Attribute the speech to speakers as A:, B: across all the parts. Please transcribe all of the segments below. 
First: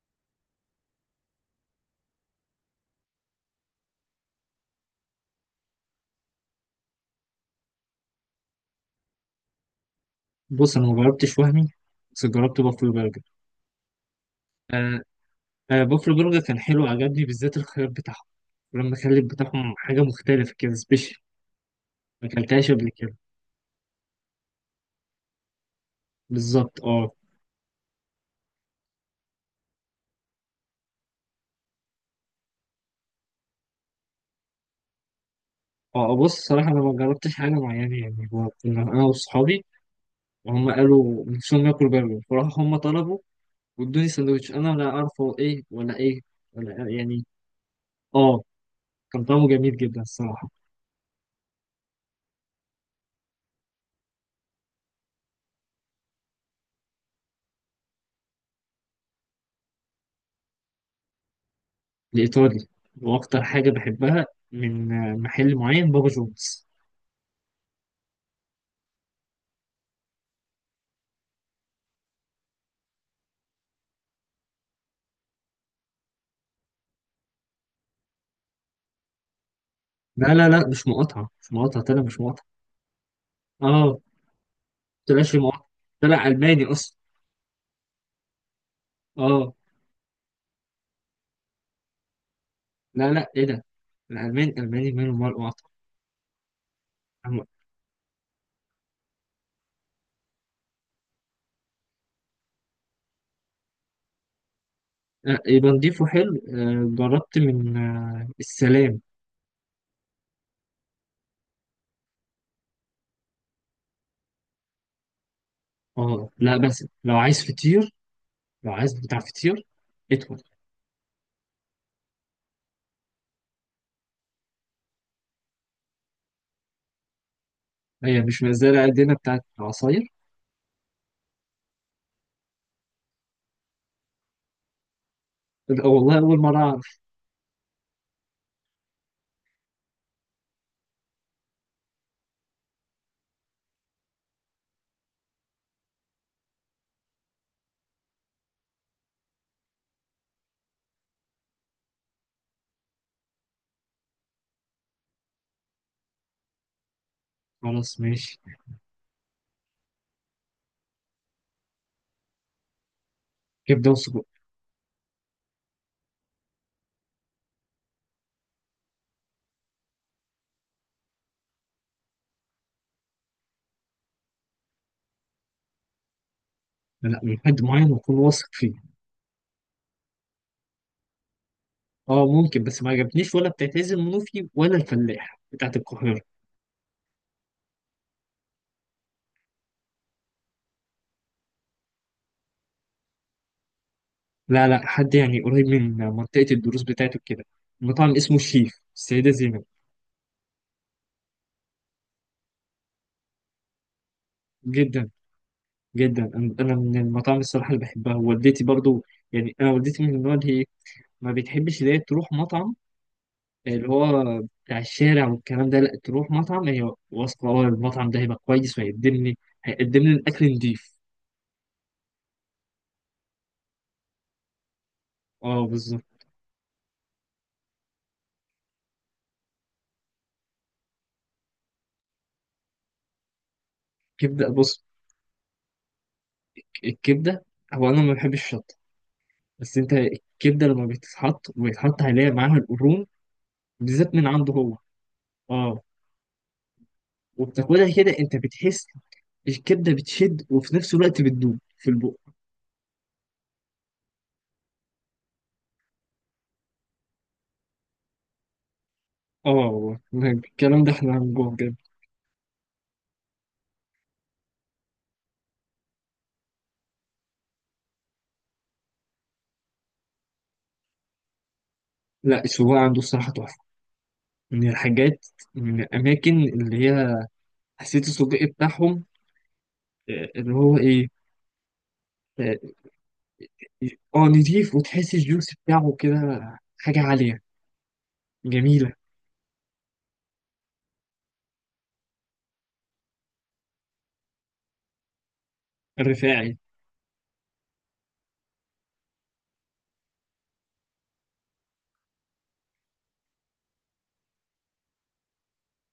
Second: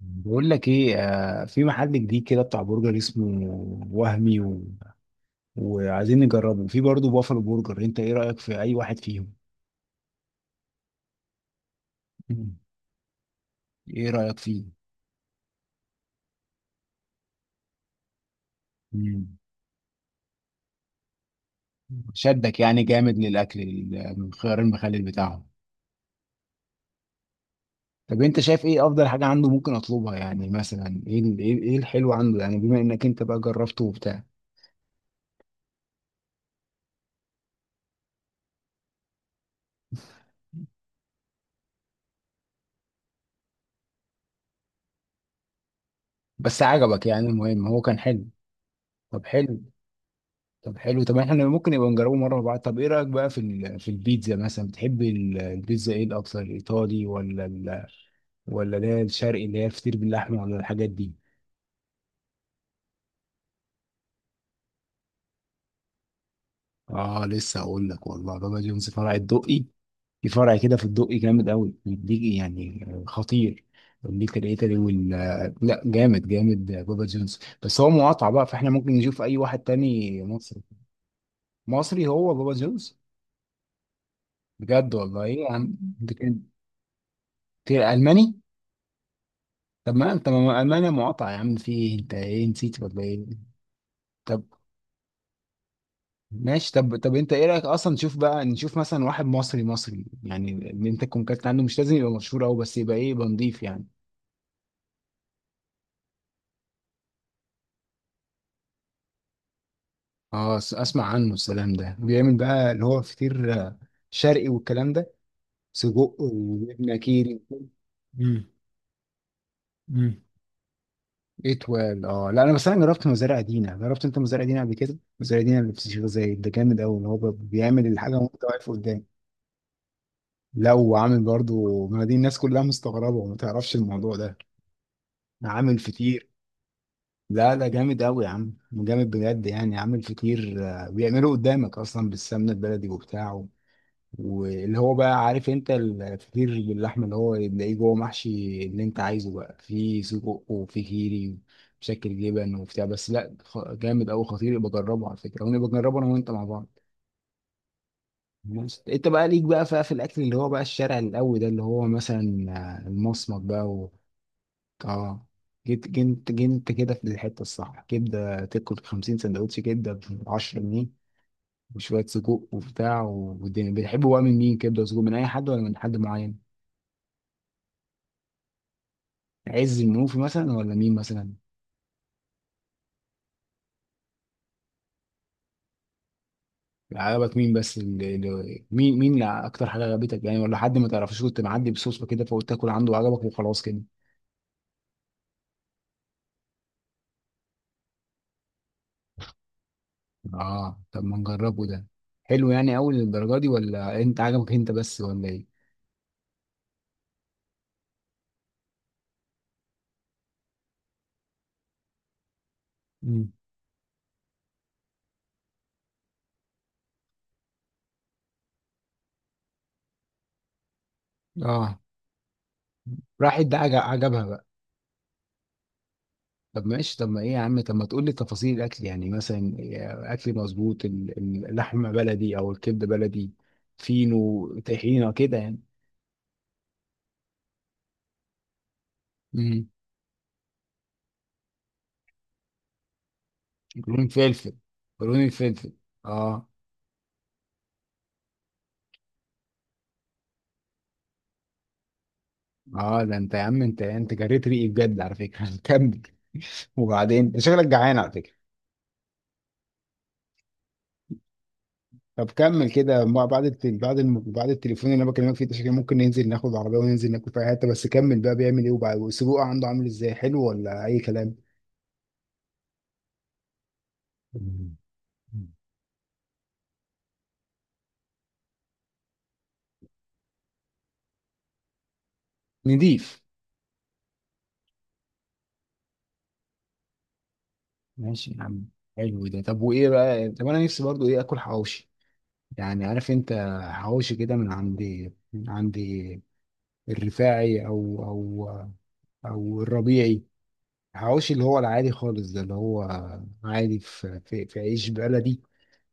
A: بقول لك ايه، في محل جديد كده بتاع برجر اسمه وهمي وعايزين نجربه، في برضه بافلو برجر. انت ايه رأيك في اي واحد فيهم؟
B: بص، انا ما جربتش وهمي، بس
A: مم.
B: جربت بافلو برجر.
A: ايه رأيك فيه؟
B: آه آه، بافلو برجر كان حلو، عجبني بالذات الخيار بتاعهم. لما كان الخيار
A: مم.
B: بتاعهم حاجه مختلفه كده، سبيشال. ما
A: شدك
B: اكلتهاش
A: يعني
B: قبل كده،
A: جامد للاكل، من خيار المخلل بتاعهم؟
B: بالظبط. اه.
A: طب انت شايف ايه افضل حاجة عنده ممكن اطلبها؟ يعني مثلا ايه إيه الحلو عنده، يعني بما انك انت بقى جربته وبتاع.
B: بص، صراحه انا ما جربتش حاجه معينه يعني. هو كنا انا واصحابي، وهم قالوا نفسهم ياكلوا برجر، فراحوا هم طلبوا وادوني سندوتش، انا ولا اعرف هو ايه ولا ايه
A: بس
B: ولا إيه،
A: عجبك
B: يعني.
A: يعني، المهم هو كان حلو.
B: اه، كان
A: طب
B: طعمه
A: حلو.
B: جميل جدا الصراحه.
A: طب حلو، طب احنا ممكن نبقى نجربه مره مع بعض. طب ايه رايك بقى في البيتزا مثلا؟ بتحب البيتزا ايه الاكثر، الايطالي ولا ولا اللي هي الشرقي، اللي هي الفطير باللحمه ولا الحاجات دي؟
B: الايطالي، واكتر حاجه بحبها من محل معين، بابا جونز.
A: اه لسه اقول لك، والله بابا جونز فرع الدقي. في فرع كده في الدقي جامد قوي، بيديك يعني خطير. بيديك الايطالي وال، لا جامد جامد بابا جونز، بس هو مقاطعه بقى فاحنا ممكن نشوف اي واحد تاني
B: لا لا
A: مصري.
B: لا، مش مقاطعة، مش مقاطعة، طلع
A: مصري
B: مش
A: هو
B: مقاطعة.
A: بابا جونز؟
B: اه،
A: بجد والله؟
B: طلعش
A: ايه يا
B: مقاطعة،
A: عم، ده
B: طلع
A: كان-
B: ألماني أصلا.
A: ده الماني؟
B: اه.
A: طب ما انت ما انا مقاطع يا عم، في ايه، انت ايه نسيت ولا
B: لا
A: ايه؟
B: لا، إيه ده،
A: طب
B: الألماني ألماني، ماله مال مقاطعة.
A: ماشي. طب انت ايه
B: أم-
A: رايك اصلا نشوف بقى، نشوف مثلا واحد مصري مصري، يعني اللي انت تكون كاتب عنه مش لازم يبقى مشهور قوي، بس يبقى ايه، يبقى نضيف يعني.
B: يبقى نضيفه، حلو. جربت من السلام.
A: اه اسمع عنه، السلام ده بيعمل بقى اللي هو فطير، شرقي والكلام ده، سجق
B: اه لا، بس
A: وجبنه كيري وكده. امم
B: لو عايز بتاع فطير،
A: امم
B: ادخل.
A: اتوال، اه لا انا بس انا جربت مزارع دينا. جربت انت مزارع دينا قبل كده؟ مزارع دينا اللي في الشيخ زايد ده جامد قوي، اللي هو بيعمل الحاجه
B: هي مش
A: وانت واقف
B: مزالة
A: قدام.
B: قدنا بتاعت عصاير.
A: لا وعامل برضو، ما دي الناس كلها مستغربة وما تعرفش الموضوع ده. عامل
B: لا، والله
A: فطير.
B: أول مرة أعرف.
A: لا لا جامد قوي يا عم، جامد بجد يعني. عامل فطير، بيعمله قدامك اصلا بالسمنة البلدي وبتاعه. واللي هو بقى عارف انت الفطير باللحمة اللي هو بتلاقيه جوه محشي، اللي انت عايزه بقى فيه سجق وفيه كيري بشكل جبن وبتاع. بس لا جامد قوي خطير، يبقى جربه على فكرة ونبقى نجربه انا وانت مع بعض.
B: خلاص ماشي.
A: بس انت بقى ليك بقى في الاكل اللي هو بقى الشارع القوي ده، اللي هو مثلا المصمت بقى.
B: كبدة وسجق.
A: اه جيت جنت جنت كده في الحته الصح، كبده تاكل 50 سندوتش كبده ب 10 جنيه وشويه سجق وبتاع، والدنيا بيحبوا بقى من مين؟ كبده وسجق من اي حد ولا من حد معين؟
B: لا، من حد معين أكون واثق فيه.
A: عز المنوفي مثلا ولا مين مثلا؟
B: اه، ممكن، بس ما عجبتنيش ولا بتاعت عز المنوفي ولا الفلاح بتاعت القاهرة.
A: عجبك مين بس، مين اللي اكتر حاجه عجبتك يعني؟ ولا حد ما تعرفش، كنت معدي بصوصه كده فقلت تاكل عنده وعجبك وخلاص كده.
B: لا لا، حد يعني قريب من منطقة الدروس بتاعته كده، مطعم اسمه الشيف السيدة زينب.
A: اه طب ما نجربه ده. حلو يعني اول للدرجه دي، ولا انت عجبك انت بس
B: جدا
A: ولا ايه؟
B: جدا، أنا من المطاعم الصراحة اللي بحبها، ووالدتي برضو. يعني أنا والدتي من النوع اللي هي ما بتحبش اللي هي تروح مطعم
A: مم.
B: اللي هو بتاع الشارع والكلام ده. لا، تروح مطعم هي واثقة أه المطعم ده هيبقى كويس وهيقدم لي، هيقدم لي الأكل نضيف.
A: اه راحت ده، عجبها بقى.
B: أه، بالظبط.
A: طب ماشي. طب ما ايه يا عم، طب ما تقول لي تفاصيل الاكل يعني مثلا. اكل مظبوط، اللحمه بلدي او الكبده بلدي، فينو
B: كبدة. بص،
A: طحينه كده يعني.
B: الكبدة، هو أنا ما بحبش الشطة،
A: امم
B: بس أنت الكبدة لما بتتحط ويتحط عليها معاها القرون
A: قولون
B: بالذات من
A: فلفل
B: عنده هو.
A: قولون الفلفل.
B: اه،
A: اه.
B: وبتاكلها كده انت بتحس الكبده بتشد وفي نفس الوقت بتدوب في البق.
A: اه ده انت يا عم، انت انت جريت ريقي بجد على فكره كمل. وبعدين انت شكلك جعان على فكره.
B: اه، والله الكلام ده احنا هنجوع بجد.
A: طب كمل كده، بعد التليفون اللي انا بكلمك فيه ده، شكلي ممكن ننزل ناخد العربيه وننزل ناكل في حته. بس كمل بقى، بيعمل ايه وبعد، والسجق عنده عامل ازاي، حلو ولا اي كلام؟
B: لا، السجق عنده الصراحه تحفه، من
A: مم.
B: الحاجات، من الاماكن اللي هي، حسيت السجق بتاعهم، اللي هو ايه، اه
A: نضيف.
B: نضيف، وتحس الجوس بتاعه كده حاجه عاليه
A: ماشي يا عم.
B: جميله.
A: حلو ده. طب وايه بقى، طب انا نفسي برضو ايه اكل حواوشي. يعني عارف انت حواوشي كده من عندي من عندي
B: رفاعي،
A: الرفاعي او او الربيعي. حواوشي اللي هو العادي خالص ده، اللي هو عادي في عيش بلدي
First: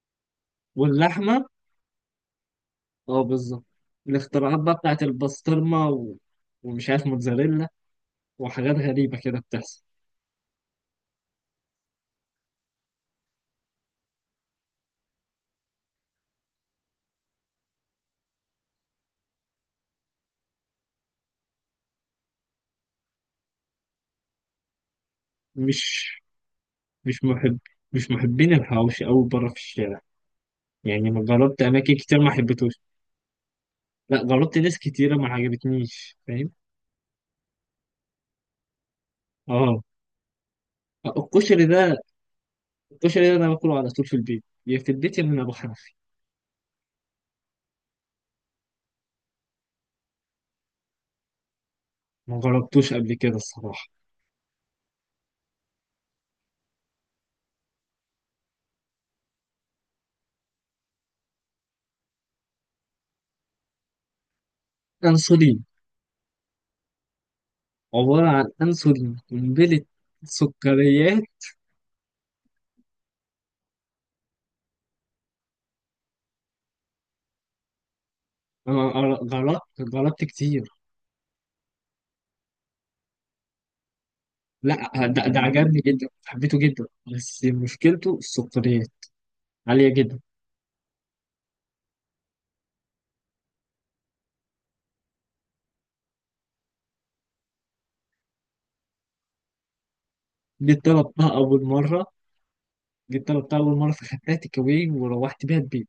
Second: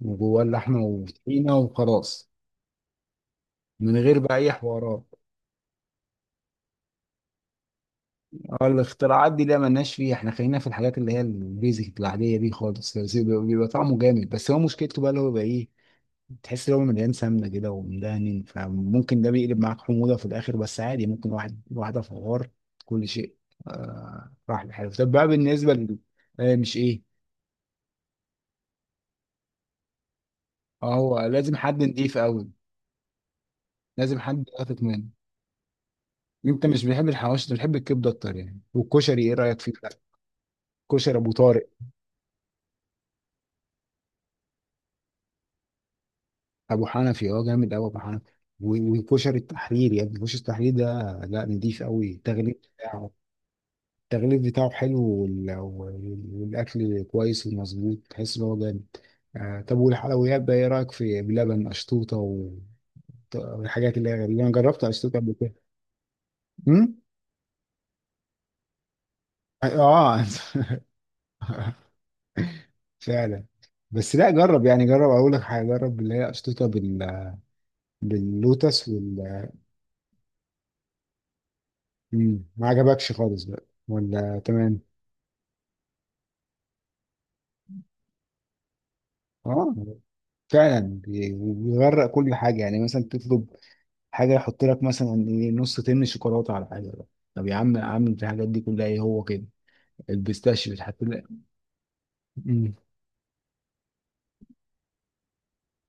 A: وجواه اللحمه
B: واللحمه،
A: وطحينه وخلاص،
B: اه، بالظبط.
A: من غير بقى اي
B: الاختراعات بقى
A: حوارات.
B: بتاعت البسطرمه، و... ومش عارف، موتزاريلا،
A: اه
B: وحاجات غريبه
A: الاختراعات
B: كده
A: دي لا
B: بتحصل.
A: ملناش فيها، احنا خلينا في الحاجات اللي هي البيزك العاديه دي خالص، بيبقى طعمه جامد. بس هو مشكلته بقى اللي هو بقى ايه، تحس ان هو مليان سمنه كده ومدهن، فممكن ده بيقلب معاك حموضه في الاخر. بس عادي ممكن واحد واحده فوار كل شيء آه راح لحاله. طب بقى بالنسبه
B: مش
A: آه مش ايه.
B: مش محب مش محبين الحواوشي أوي برا في الشارع،
A: اه
B: يعني.
A: هو
B: أنا
A: لازم
B: جربت
A: حد
B: أماكن
A: نضيف
B: كتير ما
A: قوي،
B: حبيتهوش.
A: لازم
B: لا،
A: حد
B: جربت ناس
A: واثق منه.
B: كتيرة ما عجبتنيش، فاهم.
A: انت مش بتحب الحواوشي، انت بتحب الكبده اكتر يعني. والكشري ايه رايك فيه
B: اه.
A: بقى؟ كشري ابو
B: الكشري
A: طارق.
B: ده الكشري ده أنا باكله على طول في البيت، يا من أبو حنفي.
A: ابو حنفي، اه جامد قوي ابو حنفي. وكشري التحرير يعني، كشري التحرير ده لا نضيف قوي
B: ما
A: التغليف
B: جربتوش
A: بتاعه.
B: قبل كده الصراحة.
A: التغليف بتاعه حلو، والاكل كويس ومظبوط، تحس ان هو جامد. آه طب والحلويات بقى، ايه رايك في بلبن اشطوطه والحاجات اللي هي غريبه. انا جربت اشطوطه قبل كده.
B: أنسولين،
A: امم
B: عبارة عن أنسولين قنبلة،
A: اه.
B: سكريات.
A: فعلا. بس لا جرب، يعني جرب اقول لك حاجه، جرب اللي هي اشطوطه بال باللوتس
B: أنا
A: وال.
B: جربت كتير.
A: مم، ما عجبكش خالص بقى ولا تمام؟
B: لا، ده عجبني جدا، حبيته جدا، بس مشكلته السكريات
A: اه
B: عالية جدا.
A: فعلا، بيغرق كل حاجه يعني، مثلا تطلب حاجه يحط لك مثلا إيه نص تن شوكولاته على حاجه بقى. طب يا عم، يا عم في الحاجات دي كلها ايه، هو كده البيستاشيو
B: دي
A: بتحط لك.
B: طلبتها أول مرة.
A: امم
B: في خدتي كوي وروحت بيها البيت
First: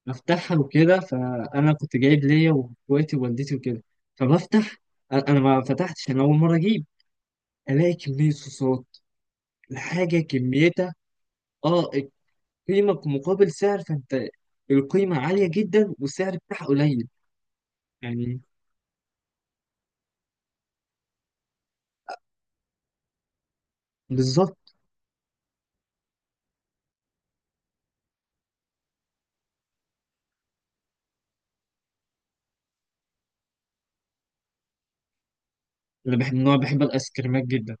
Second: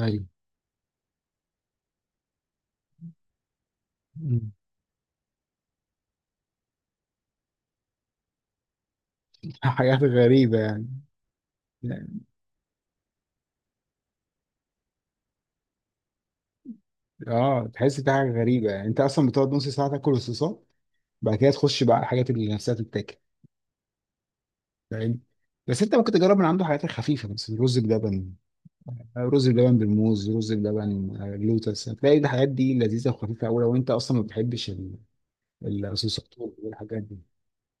A: ايوه.
B: بفتحها وكده، فأنا كنت جايب ليا وإخواتي ووالدتي وكده
A: مم.
B: فبفتح. أنا ما فتحتش، أنا أول مرة أجيب ألاقي كمية صوصات،
A: حاجات
B: الحاجة
A: غريبه
B: كميتها.
A: يعني.
B: أه، القيمة مقابل سعر، فأنت القيمة عالية جدا والسعر بتاعها قليل،
A: اه تحس في حاجه
B: يعني،
A: غريبه يعني، انت اصلا بتقعد نص ساعه تاكل الصوصات، بعد كده تخش بقى على الحاجات اللي نفسها تتاكل.
B: بالظبط.
A: فاهم. بس انت ممكن تجرب من عنده حاجات خفيفه بس، رز بلبن. رز بلبن بالموز، رز بلبن لوتس، هتلاقي الحاجات دي لذيذه وخفيفه قوي لو انت اصلا ما بتحبش
B: أنا
A: الصوصات
B: بحب
A: والحاجات
B: الآيس
A: دي.
B: كريمات جدا.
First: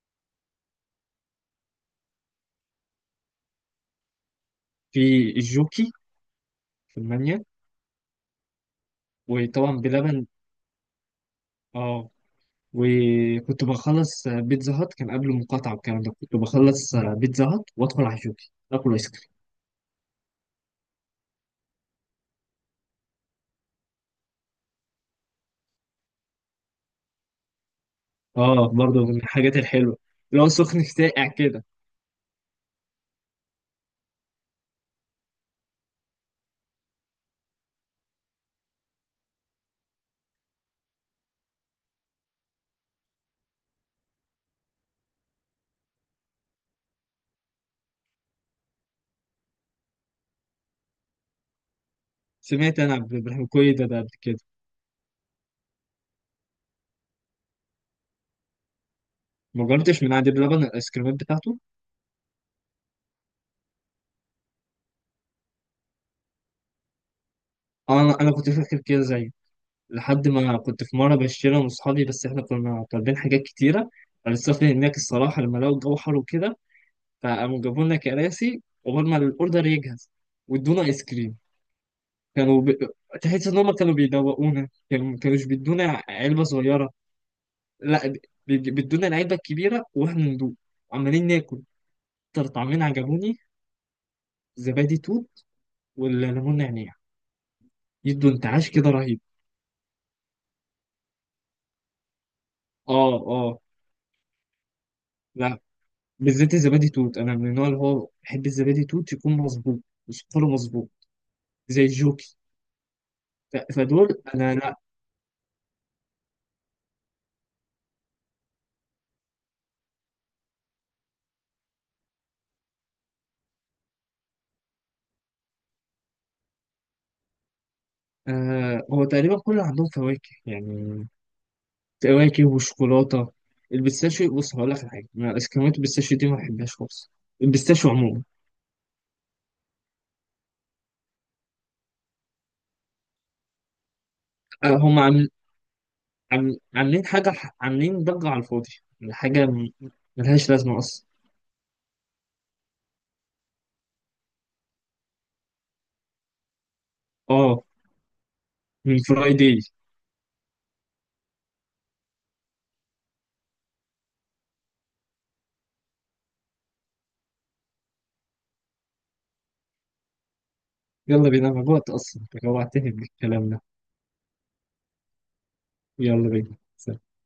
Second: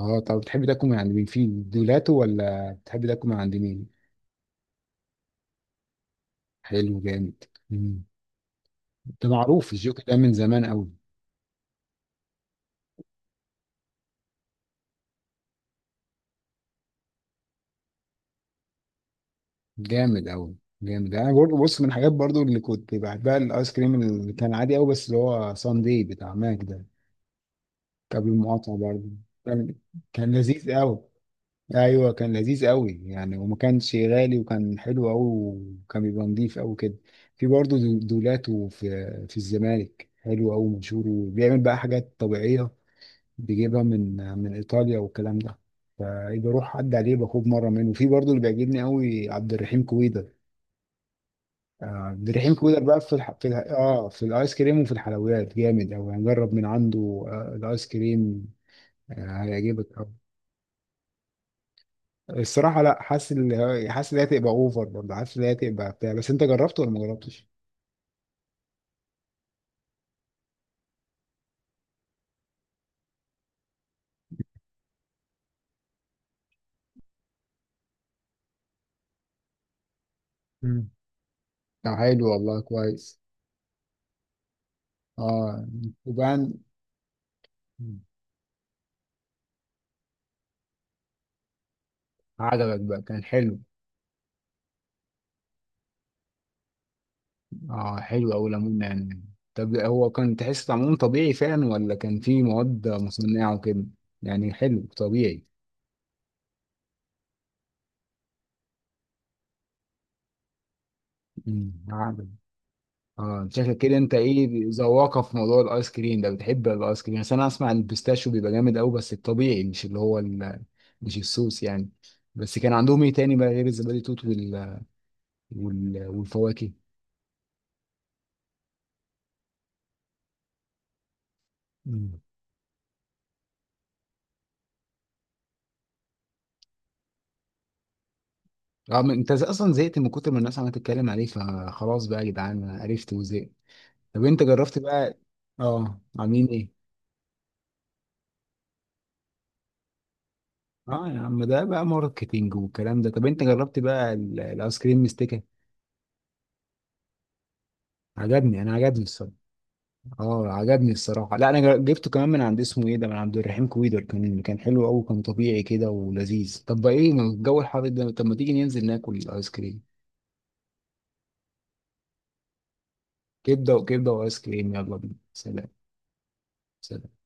A: اه طب بتحب تاكل من عند مين، في دولاته ولا بتحب تاكل من عند مين؟
B: في الجوكي،
A: حلو
B: في
A: جامد.
B: المانيا.
A: مم. ده معروف
B: وطبعا
A: الجوكر ده
B: بلبن.
A: من زمان قوي.
B: اه، وكنت بخلص بيتزا هات، كان قبل المقاطعة والكلام ده، كنت بخلص بيتزا هات وادخل على جوكي اكل ايس كريم.
A: جامد قوي. جامد، انا برضه بص من الحاجات برضه اللي كنت بحبها الايس كريم اللي كان عادي قوي، بس اللي هو ساندي بتاع ماك ده قبل
B: اه،
A: المقاطعه
B: برضه
A: برضه.
B: من الحاجات
A: كان
B: الحلوة،
A: كان
B: اللي هو
A: لذيذ
B: سخن
A: قوي.
B: ساقع كده.
A: ايوه كان لذيذ قوي يعني، وما كانش غالي وكان حلو قوي، وكان بيبقى نضيف قوي كده. في برضه دولاته في الزمالك حلو قوي مشهور، وبيعمل بقى حاجات طبيعيه، بيجيبها من ايطاليا والكلام ده، فاجي اروح اعدي عليه باخد مره منه. وفي برضه اللي بيعجبني قوي عبد الرحيم كويدر. عبد الرحيم
B: سمعت
A: كويدر
B: انا
A: بقى
B: عبد الرحمن كوي ده قبل
A: في
B: كده.
A: الايس كريم وفي الحلويات جامد قوي، هنجرب من عنده آه الايس كريم. آه
B: ما
A: هيعجبك
B: جربتش من
A: قوي.
B: عند بلبن الايس كريمات بتاعته.
A: الصراحه لا حاسس ان هي هتبقى اوفر برضه، حاسس ان هي هتبقى بتاع. بس انت جربته ولا ما جربتش؟
B: انا كنت فاكر كده زيه، لحد ما كنت في مرة بشتري انا واصحابي، بس احنا كنا طالبين حاجات كتيرة، السفر هناك الصراحة، لما لقوا الجو حر وكده فقاموا جابوا لنا كراسي قبل ما الاوردر يجهز، وادونا
A: مم.
B: ايس كريم.
A: طب حلو
B: كانوا
A: والله
B: ب...
A: كويس.
B: تحس ان هم كانوا بيدوقونا، كانوا ما كانوش
A: اه
B: بيدونا علبه
A: وبان.
B: صغيره، لا، بيدونا العلبه الكبيره واحنا ندوق، عمالين ناكل. اكتر
A: عجبك
B: طعمين
A: بقى، كان
B: عجبوني،
A: حلو.
B: زبادي توت والليمون نعناع،
A: اه
B: يدوا
A: حلو أوي
B: انتعاش
A: ليمون
B: كده رهيب.
A: يعني. طب هو كان تحس طعمه طبيعي فعلا، ولا كان فيه مواد
B: اه
A: مصنعة
B: اه.
A: وكده؟ يعني حلو طبيعي.
B: لا، بالذات الزبادي توت، انا من النوع اللي هو بحب الزبادي توت يكون مظبوط وسكره مظبوط، زي
A: عادي.
B: الجوكي.
A: اه شكلك كده، انت
B: فدول
A: ايه
B: انا لا.
A: ذواقة في موضوع الايس كريم ده، بتحب الايس كريم. بس انا اسمع ان البيستاشيو بيبقى جامد قوي بس الطبيعي، مش اللي هو مش الصوص يعني. بس كان عندهم ايه تاني بقى غير الزبادي توت والفواكه؟
B: آه، هو تقريبا كل عندهم فواكه يعني،
A: امم
B: كواكب وشوكولاته. البيستاشيو، بص هقول لك على حاجه، أنا اسكريمات البيستاشيو دي ما بحبهاش خالص، البيستاشيو عموما.
A: اه. ما انت اصلا زهقت من كتر ما الناس عماله تتكلم عليه، فخلاص بقى يا جدعان، عرفت وزهقت. طب انت
B: آه،
A: جربت
B: هم
A: بقى؟
B: عامل
A: اه عاملين
B: عامل-
A: ايه.
B: عاملين حاجه ح- عاملين ضجه على الفاضي، يعني ملهاش لازمه اصلا.
A: اه يا عم ده بقى ماركتينج والكلام ده. طب انت جربت بقى الايس كريم مستكه؟
B: اه،
A: عجبني، انا
B: من
A: عجبني الصراحه.
B: فرايداي.
A: اه عجبني الصراحه، لا انا جبته كمان من عند اسمه ايه ده، من عبد الرحيم كويدر، كان حلو قوي، كان طبيعي كده ولذيذ. طب بقى ايه، ما الجو الحر ده، طب ما تيجي ننزل ناكل الايس كريم.
B: يلا بينا، انا جوعت اصلا، انت جوعتني بالكلام ده.
A: كبده وكبده وايس كريم، يلا بينا. سلام.
B: يلا بينا.
A: سلام.